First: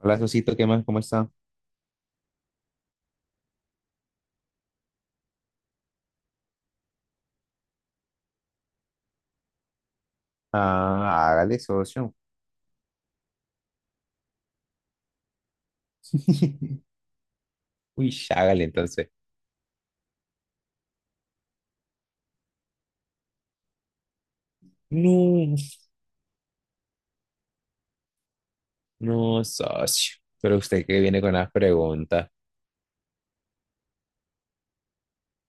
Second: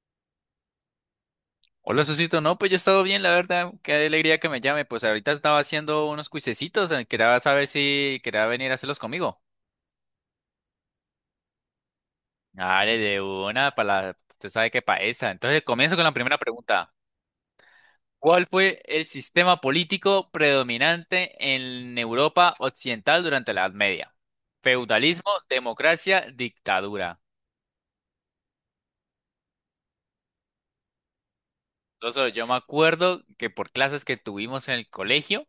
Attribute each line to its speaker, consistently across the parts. Speaker 1: Hola, Sosito, ¿qué más? ¿Cómo está?
Speaker 2: Hola, Susito. No, pues yo he estado bien, la verdad. Qué alegría que me llame. Pues ahorita estaba haciendo unos cuisecitos. Quería saber si quería venir a hacerlos conmigo.
Speaker 1: Ah, hágale, socio.
Speaker 2: Dale, de una, para la... Usted sabe qué pa' esa. Entonces, comienzo con la primera pregunta.
Speaker 1: Uy,
Speaker 2: ¿Cuál
Speaker 1: hágale
Speaker 2: fue el
Speaker 1: entonces.
Speaker 2: sistema político predominante en Europa Occidental durante la Edad Media? Feudalismo,
Speaker 1: No,
Speaker 2: democracia, dictadura.
Speaker 1: no, socio. Pero usted que viene con las preguntas.
Speaker 2: Entonces, yo me acuerdo que por clases que tuvimos en el colegio,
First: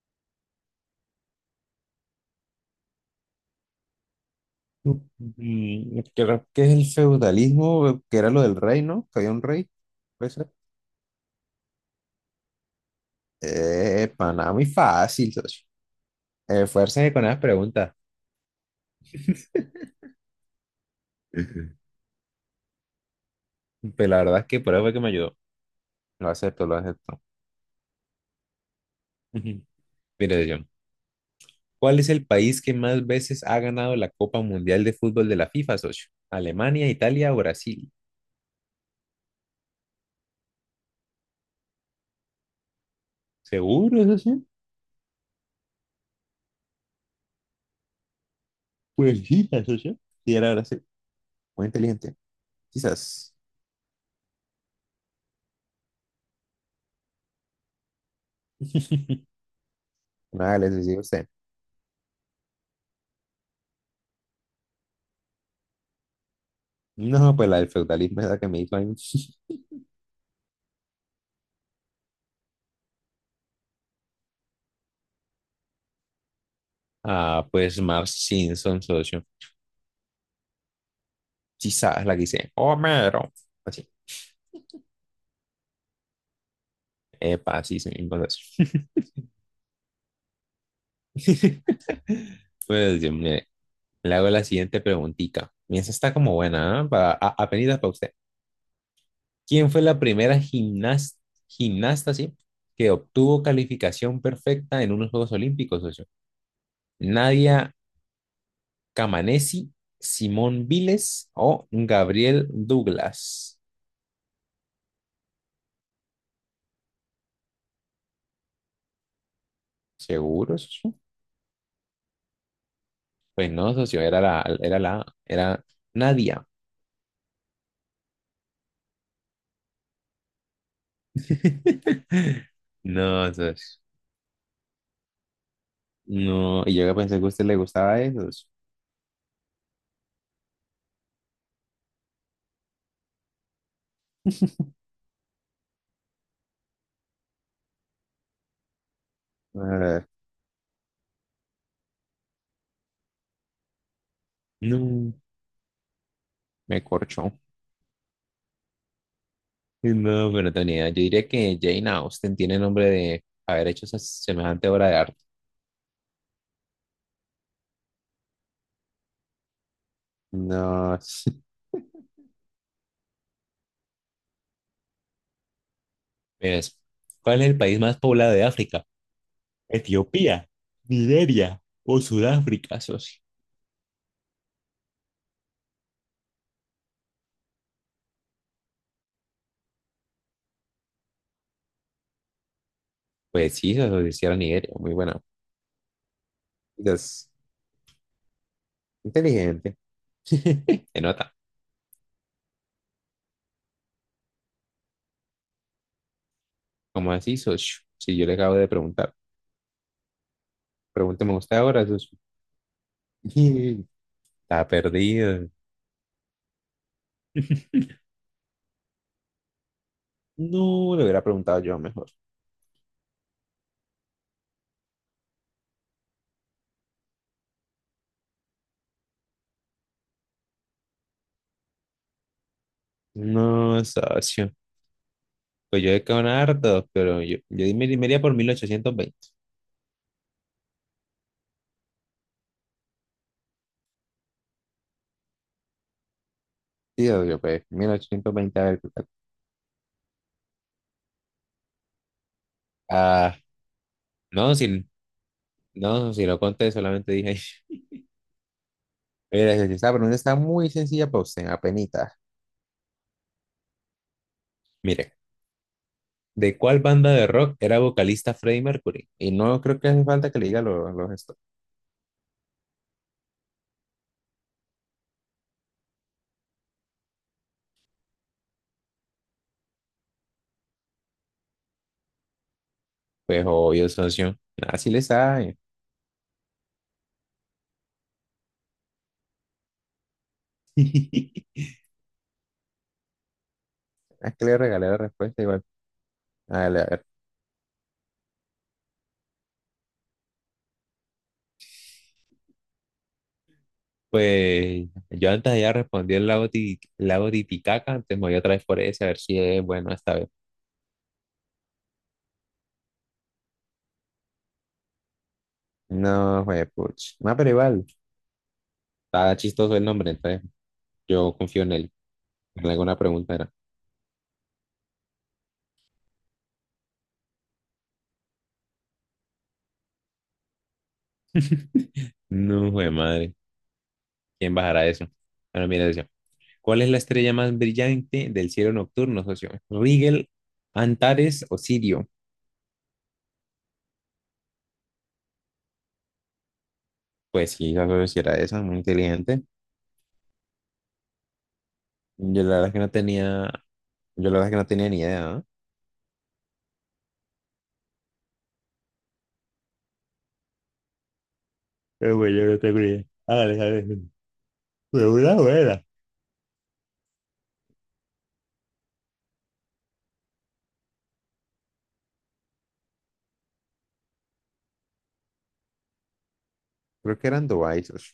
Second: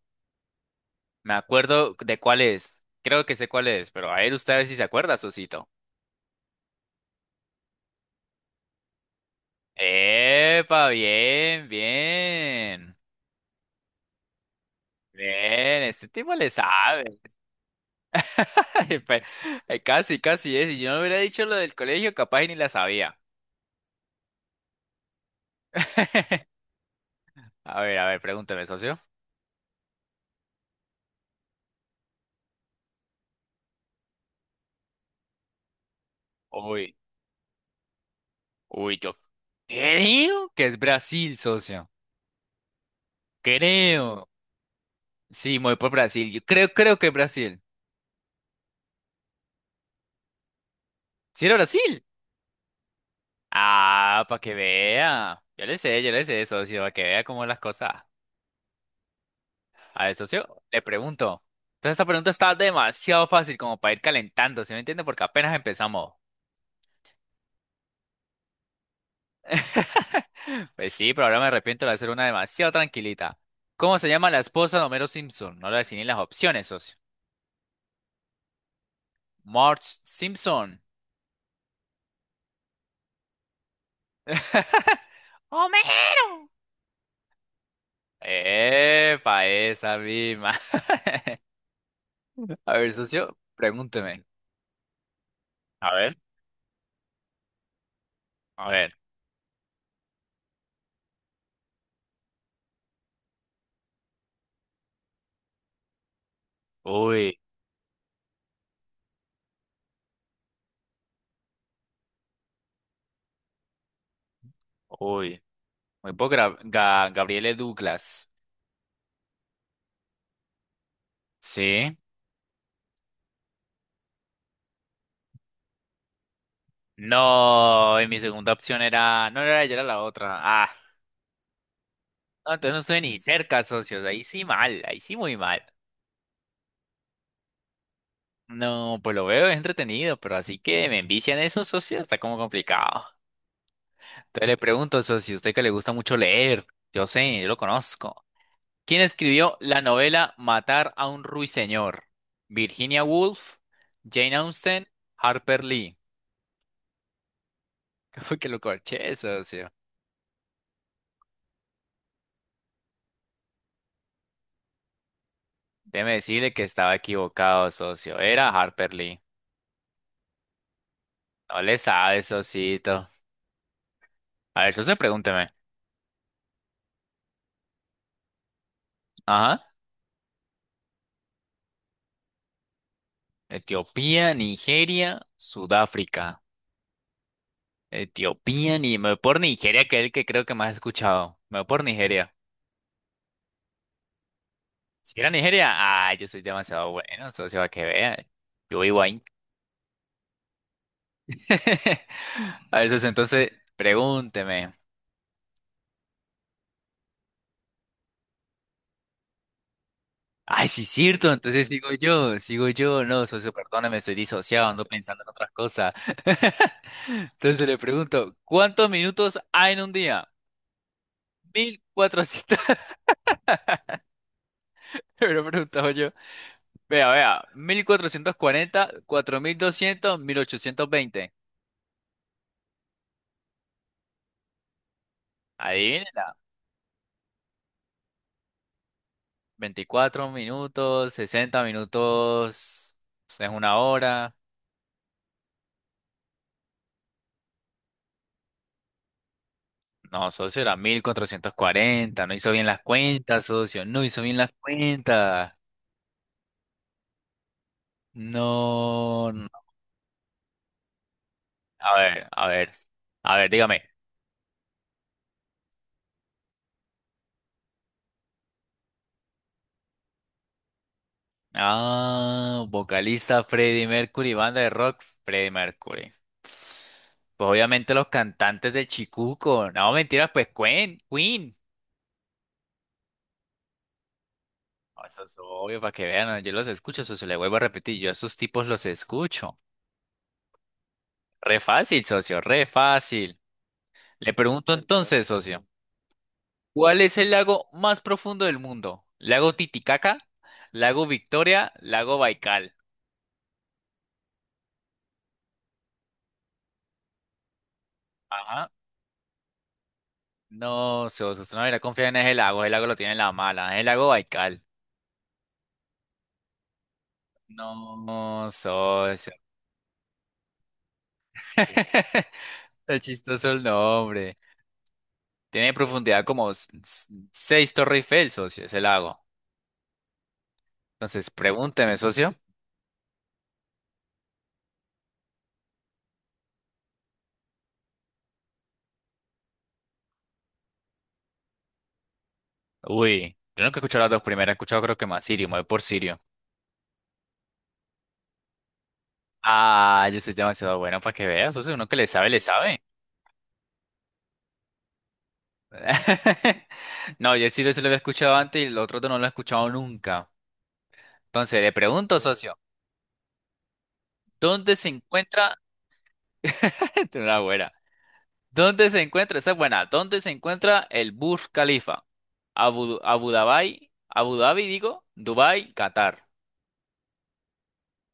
Speaker 2: me acuerdo de cuál es. Creo que sé cuál es, pero a ver, usted a ver si se acuerda, Susito.
Speaker 1: Creo que es el feudalismo, que era lo del rey, ¿no? Que había un rey, puede ser.
Speaker 2: Epa, bien, bien.
Speaker 1: Pana, muy fácil, socio.
Speaker 2: Bien, este tipo le
Speaker 1: Esfuércese
Speaker 2: sabe.
Speaker 1: con las preguntas.
Speaker 2: Ay, casi, casi es. Si yo no hubiera dicho lo
Speaker 1: Ujú.
Speaker 2: del colegio, capaz y ni la sabía.
Speaker 1: Pero la verdad es que por eso fue que me ayudó. Lo acepto, lo acepto.
Speaker 2: A ver, pregúntame, socio.
Speaker 1: Ujú. Mire, yo. ¿Cuál es el país que más veces ha ganado la Copa Mundial de Fútbol de la FIFA, socio? ¿Alemania,
Speaker 2: Uy,
Speaker 1: Italia o Brasil?
Speaker 2: uy, yo creo que es Brasil, socio.
Speaker 1: ¿Seguro,
Speaker 2: Creo.
Speaker 1: socio?
Speaker 2: Sí, me voy por Brasil. Yo creo que es Brasil.
Speaker 1: Pues sí, socio. Sí, era Brasil.
Speaker 2: ¿Sí era
Speaker 1: Muy
Speaker 2: Brasil?
Speaker 1: inteligente. Quizás.
Speaker 2: Ah, para que vea. Yo le sé, socio, para que vea cómo las cosas. A ver, socio,
Speaker 1: Vale, le
Speaker 2: le
Speaker 1: decía usted.
Speaker 2: pregunto. Entonces, esta pregunta está demasiado fácil como para ir calentando, ¿sí me entiende? Porque apenas empezamos.
Speaker 1: No, pues la del feudalismo es la que me hizo ahí.
Speaker 2: Pues sí, pero ahora me arrepiento de hacer una demasiado tranquilita. ¿Cómo se llama la esposa de Homero Simpson? No le voy a decir ni las opciones, socio.
Speaker 1: Ah, pues Marge Simpson, socio.
Speaker 2: Marge Simpson.
Speaker 1: Quizás la que dice Homero. Así.
Speaker 2: ¡Homero!
Speaker 1: Epa, sí, se me socio.
Speaker 2: Epa, esa misma. A ver,
Speaker 1: Pues, Dios
Speaker 2: socio,
Speaker 1: mío, le
Speaker 2: pregúnteme.
Speaker 1: hago la siguiente preguntita. Y esa
Speaker 2: A
Speaker 1: está
Speaker 2: ver.
Speaker 1: como buena, ¿ah? Para, apenitas para usted.
Speaker 2: A ver.
Speaker 1: ¿Quién fue la primera gimnasta, sí, que obtuvo calificación perfecta en unos Juegos Olímpicos, socio?
Speaker 2: Uy,
Speaker 1: ¿Nadia Camanesi, Simón Viles o Gabriel Douglas?
Speaker 2: uy. Muy poco Gabriele Douglas.
Speaker 1: ¿Seguro, socio?
Speaker 2: Sí.
Speaker 1: Pues no, socio, era Nadia.
Speaker 2: No, y mi segunda opción era. No, no era ella, era la otra. Ah, no, entonces no estoy ni
Speaker 1: No,
Speaker 2: cerca,
Speaker 1: socio.
Speaker 2: socios. Ahí sí mal, ahí sí muy mal.
Speaker 1: No, y yo que pensé que a usted le gustaba eso, socio.
Speaker 2: No, pues lo veo, es entretenido, pero así que me envician eso, socios, está como complicado. Entonces le pregunto, socio, usted que le gusta mucho leer, yo sé, yo lo conozco. ¿Quién escribió la
Speaker 1: Ah,
Speaker 2: novela Matar a un ruiseñor? ¿Virginia Woolf, Jane Austen,
Speaker 1: no,
Speaker 2: Harper Lee?
Speaker 1: me corchó.
Speaker 2: Como que lo corché, socio.
Speaker 1: No, pero Tony, yo diría que Jane Austen tiene nombre de haber hecho esa semejante obra de arte.
Speaker 2: Déjeme decirle que estaba equivocado, socio. Era Harper Lee.
Speaker 1: No,
Speaker 2: No le sabe, Sosito. A ver, Soso, pregúnteme.
Speaker 1: ves, ¿cuál es el país más poblado de África?
Speaker 2: Ajá.
Speaker 1: Etiopía, Nigeria o Sudáfrica, socio.
Speaker 2: Etiopía, Nigeria, Sudáfrica. Etiopía, ni me voy por Nigeria, que es el que creo que más he escuchado. Me voy por Nigeria.
Speaker 1: Pues sí, socio, sí era Nigeria, muy
Speaker 2: Si
Speaker 1: buena.
Speaker 2: era Nigeria, ah, yo soy demasiado
Speaker 1: Entonces,
Speaker 2: bueno, socio, a que vea. Yo vivo ahí.
Speaker 1: inteligente, se nota.
Speaker 2: A ver, socio, entonces, pregúnteme.
Speaker 1: ¿Cómo así, socio? Si yo le acabo de preguntar.
Speaker 2: Ay, sí, es cierto,
Speaker 1: Pregúnteme usted
Speaker 2: entonces
Speaker 1: ahora,
Speaker 2: sigo
Speaker 1: socio.
Speaker 2: yo, sigo yo. No, socio, perdóname, estoy
Speaker 1: Está
Speaker 2: disociado, ando pensando en
Speaker 1: perdido.
Speaker 2: otras cosas. Entonces le pregunto, ¿cuántos minutos hay en un día?
Speaker 1: No, le hubiera preguntado yo mejor.
Speaker 2: 1400, me lo preguntaba yo. Vea, vea, mil cuatrocientos cuarenta 4200 1820.
Speaker 1: No, socio. Pues yo he quedado en
Speaker 2: Adivínela,
Speaker 1: hartos, pero yo me iría por 1820.
Speaker 2: 24 minutos, 60 minutos, pues, es una hora.
Speaker 1: Sí, obvio, pues 1820, a ver qué tal.
Speaker 2: No, socio, era 1440, no hizo bien las
Speaker 1: Ah,
Speaker 2: cuentas, socio, no hizo bien las
Speaker 1: no, si,
Speaker 2: cuentas.
Speaker 1: no, si lo conté, solamente dije.
Speaker 2: No, no.
Speaker 1: Mira, esa pregunta está muy sencilla para usted,
Speaker 2: A
Speaker 1: apenita.
Speaker 2: ver, a ver, a ver, dígame.
Speaker 1: Mire, ¿de cuál banda de rock era vocalista Freddie Mercury? Y no creo que hace falta que le diga los esto.
Speaker 2: Ah, vocalista Freddie Mercury, banda de rock Freddie Mercury. Pues obviamente los cantantes de Chicuco. No, mentiras, pues Queen, Queen.
Speaker 1: Pues obvio, socio. Así le
Speaker 2: No, eso es
Speaker 1: sabe.
Speaker 2: obvio para que vean, yo los escucho, socio, le vuelvo a repetir, yo a esos tipos los escucho. Re fácil, socio, re fácil. Le
Speaker 1: Es que le
Speaker 2: pregunto
Speaker 1: regalé la
Speaker 2: entonces,
Speaker 1: respuesta igual.
Speaker 2: socio, ¿cuál
Speaker 1: Hágale,
Speaker 2: es el lago más profundo del mundo? ¿Lago Titicaca? ¿Lago Victoria? ¿Lago Baikal?
Speaker 1: pues yo antes ya respondí el lago, lago Titicaca, antes me voy otra vez
Speaker 2: Ajá.
Speaker 1: por ese a ver si es bueno esta vez.
Speaker 2: No, sos, usted no hubiera confiar en el lago lo tiene en la mala, el lago Baikal.
Speaker 1: No, fue puch. No, pero igual,
Speaker 2: No, socio.
Speaker 1: está chistoso el nombre, entonces yo confío en él. En alguna
Speaker 2: Está
Speaker 1: pregunta
Speaker 2: chistoso
Speaker 1: era.
Speaker 2: el nombre. Tiene profundidad como seis Torre Eiffel, socio, ese lago. Entonces, pregúnteme, socio.
Speaker 1: No, jue madre, ¿quién bajará eso? Bueno, mira, decía, ¿cuál es la estrella más brillante del cielo nocturno, socio? ¿Rigel, Antares o Sirio?
Speaker 2: Uy, yo nunca he escuchado las dos primeras, he escuchado creo que más Sirio, me voy por Sirio.
Speaker 1: Pues sí, la socio sí era esa, muy inteligente.
Speaker 2: Ah, yo soy demasiado bueno para que veas, socio, uno que le sabe, le
Speaker 1: Yo la verdad es que
Speaker 2: sabe.
Speaker 1: no tenía, yo la verdad es que no tenía ni idea, ¿no?
Speaker 2: No, yo el Sirio se lo había escuchado antes y el otro no lo he escuchado nunca. Entonces, le
Speaker 1: Pero
Speaker 2: pregunto,
Speaker 1: bueno, yo
Speaker 2: socio,
Speaker 1: no tengo ni idea. Hágale, hágale.
Speaker 2: ¿dónde se
Speaker 1: De una
Speaker 2: encuentra?
Speaker 1: buena.
Speaker 2: Esta es una buena. ¿Dónde se encuentra? Esta es buena. ¿Dónde se encuentra el Burj Khalifa? Dubai, Qatar.
Speaker 1: Creo que eran Dubai, socio.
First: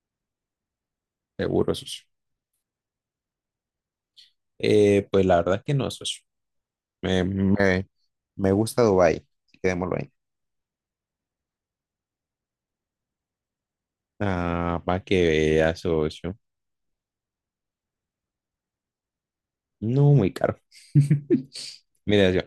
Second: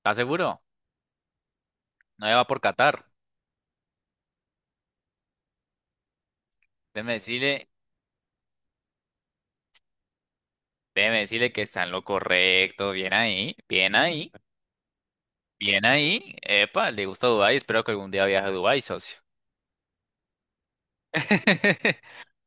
Speaker 2: ¿Estás seguro?
Speaker 1: Seguro, socio.
Speaker 2: No va por Qatar.
Speaker 1: Pues la verdad es que no, socio.
Speaker 2: Déjeme
Speaker 1: Me,
Speaker 2: decirle,
Speaker 1: me, me gusta Dubai. Quedémoslo ahí.
Speaker 2: déjeme decirle que está en lo correcto. Bien ahí, bien ahí,
Speaker 1: Ah, para que vea,
Speaker 2: bien ahí.
Speaker 1: socio.
Speaker 2: Epa, le gusta Dubai. Espero que algún día viaje a Dubai, socio.
Speaker 1: No, muy caro. Mira, yo.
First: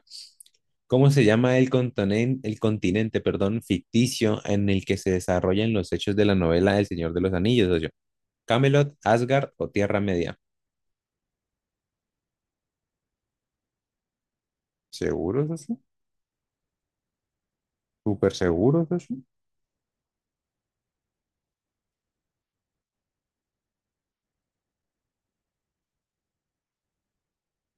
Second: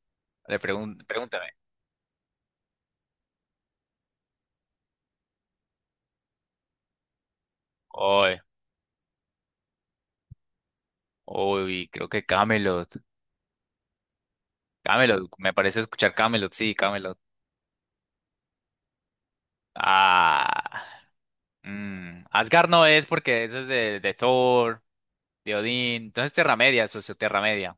Speaker 1: ¿Cómo se
Speaker 2: Pregúntame.
Speaker 1: llama el continente, perdón, ficticio en el que se desarrollan los hechos de la novela El Señor de los Anillos, socio?
Speaker 2: Uy,
Speaker 1: ¿Camelot, Asgard o Tierra Media?
Speaker 2: uy, creo que Camelot. Camelot,
Speaker 1: ¿Seguro,
Speaker 2: me
Speaker 1: socio?
Speaker 2: parece escuchar Camelot, sí, Camelot.
Speaker 1: ¿Súper seguro, socio?
Speaker 2: Ah. Mm, Asgard no es porque eso es de Thor, de Odín. Entonces Tierra Media, socio, Tierra Media.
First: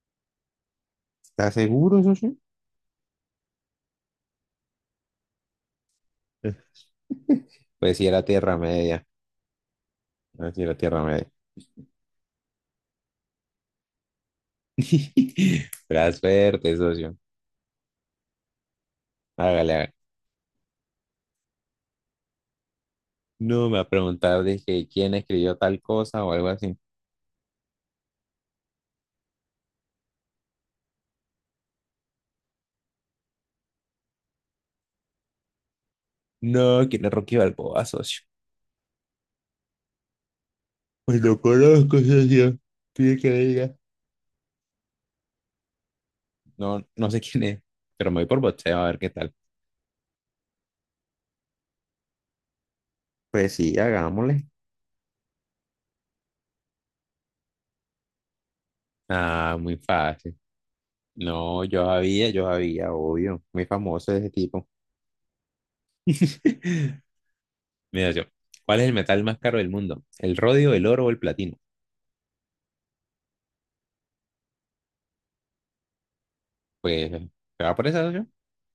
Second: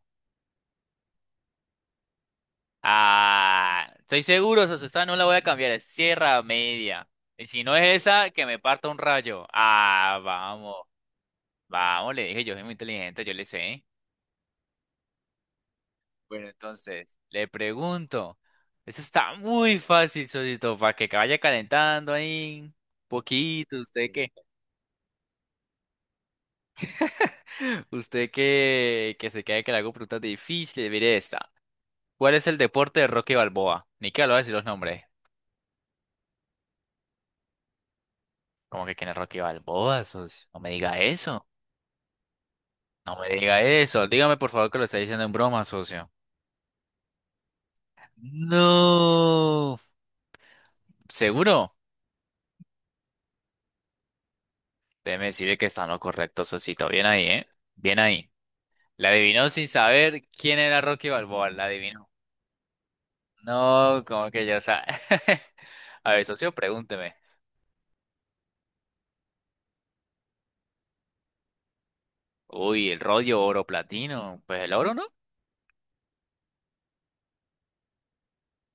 Speaker 1: ¿Estás seguro, socio?
Speaker 2: Ah, estoy seguro, socio, esta no la voy a cambiar, es Tierra Media. Y si no es
Speaker 1: Pues sí, era
Speaker 2: esa, que
Speaker 1: Tierra
Speaker 2: me parta un
Speaker 1: Media.
Speaker 2: rayo. Ah,
Speaker 1: Así
Speaker 2: vamos,
Speaker 1: la Tierra Media.
Speaker 2: vamos, le dije, yo soy muy inteligente, yo le sé.
Speaker 1: Pero
Speaker 2: Bueno,
Speaker 1: suerte,
Speaker 2: entonces,
Speaker 1: socio.
Speaker 2: le pregunto. Eso está
Speaker 1: Hágale,
Speaker 2: muy
Speaker 1: hágale.
Speaker 2: fácil, socio, para que vaya calentando ahí.
Speaker 1: No me
Speaker 2: Poquito,
Speaker 1: ha
Speaker 2: usted que,
Speaker 1: preguntado, dije, ¿quién escribió tal cosa o algo así?
Speaker 2: usted que se quede que le hago preguntas difíciles, mire esta. ¿Cuál es el deporte de Rocky Balboa? Ni que lo voy a decir los nombres.
Speaker 1: No, ¿quién es Rocky Balboa, socio?
Speaker 2: ¿Cómo que quién es Rocky Balboa, socio? No me diga
Speaker 1: Pues lo
Speaker 2: eso.
Speaker 1: conozco, socio.
Speaker 2: No
Speaker 1: Pide
Speaker 2: me
Speaker 1: que le
Speaker 2: diga
Speaker 1: diga.
Speaker 2: eso. Dígame por favor que lo está diciendo en broma, socio.
Speaker 1: No, no sé quién es, pero me voy por boxeo a ver qué tal.
Speaker 2: No. ¿Seguro?
Speaker 1: Pues sí, hagámosle.
Speaker 2: Déjeme decirle que está en lo correcto, socito. Bien ahí, ¿eh? Bien ahí. La adivinó
Speaker 1: Ah,
Speaker 2: sin
Speaker 1: muy
Speaker 2: saber
Speaker 1: fácil.
Speaker 2: quién era Rocky Balboa.
Speaker 1: No,
Speaker 2: La
Speaker 1: yo
Speaker 2: adivinó.
Speaker 1: sabía, yo sabía, obvio. Muy
Speaker 2: No,
Speaker 1: famoso
Speaker 2: como
Speaker 1: ese
Speaker 2: que ya
Speaker 1: tipo.
Speaker 2: sabe. A ver, socio, pregúnteme.
Speaker 1: Mira, yo. ¿Cuál es el metal más caro del mundo? ¿El rodio, el oro o el platino?
Speaker 2: Uy, el rollo oro platino. Pues el oro, ¿no?
Speaker 1: Pues, ¿se va por esa, socio?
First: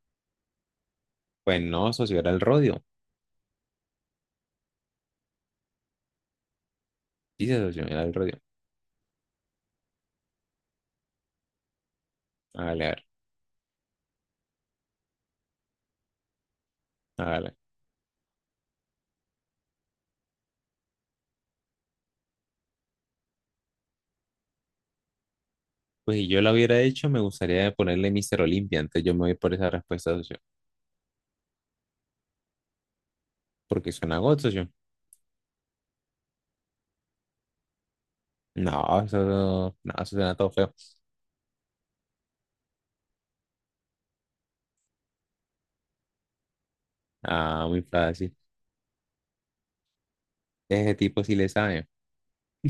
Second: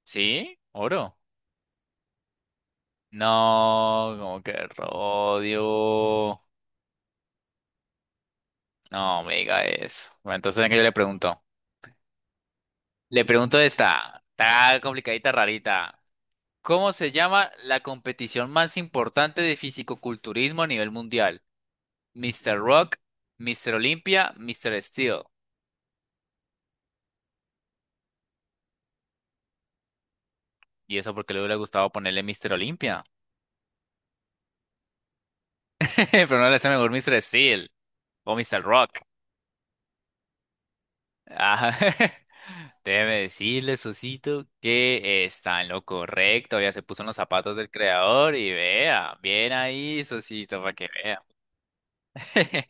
Speaker 2: Sí, oro.
Speaker 1: Pues no, socio, era el rodio.
Speaker 2: No, como que Rodio.
Speaker 1: Dice socio, era el rodio.
Speaker 2: No me diga eso. Bueno, entonces venga, yo le pregunto.
Speaker 1: Hágale, a ver,
Speaker 2: Le pregunto esta. Está complicadita, rarita. ¿Cómo se llama
Speaker 1: hágale.
Speaker 2: la competición más importante de fisicoculturismo a nivel mundial? Mister Rock, Mister Olympia, Mister Steel.
Speaker 1: Pues si yo lo hubiera hecho, me gustaría ponerle Mister Olimpia. Entonces yo me voy por esa respuesta, socio.
Speaker 2: Y eso porque le hubiera gustado ponerle Mister Olympia.
Speaker 1: Porque suena got, socio.
Speaker 2: Pero no le hace mejor Mister Steel o Mister Rock.
Speaker 1: No, eso, no, eso suena todo feo.
Speaker 2: Ah, déjeme decirle, Sosito, que está en lo correcto. Ya se puso en los zapatos
Speaker 1: Ah,
Speaker 2: del
Speaker 1: muy
Speaker 2: creador
Speaker 1: fácil.
Speaker 2: y vea, bien ahí, Sosito, para que
Speaker 1: Ese
Speaker 2: vea.
Speaker 1: tipo sí le sabe.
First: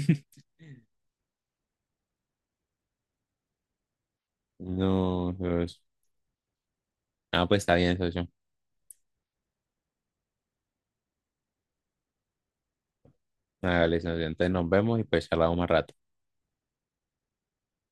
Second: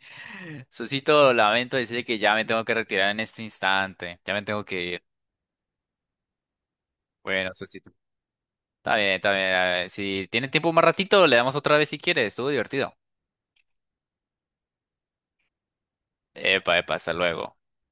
Speaker 2: Sosito, lamento decirle que ya me tengo que retirar en este instante. Ya me tengo que ir.
Speaker 1: No, socio. Ah,
Speaker 2: Bueno,
Speaker 1: pues está
Speaker 2: Sosito.
Speaker 1: bien, socio.
Speaker 2: Está bien, está bien. A ver, si tiene tiempo más ratito, le damos otra vez si quiere. Estuvo divertido.
Speaker 1: Hágale, socio. Entonces nos vemos y pues charlamos más rato.
Speaker 2: Epa, epa, hasta luego.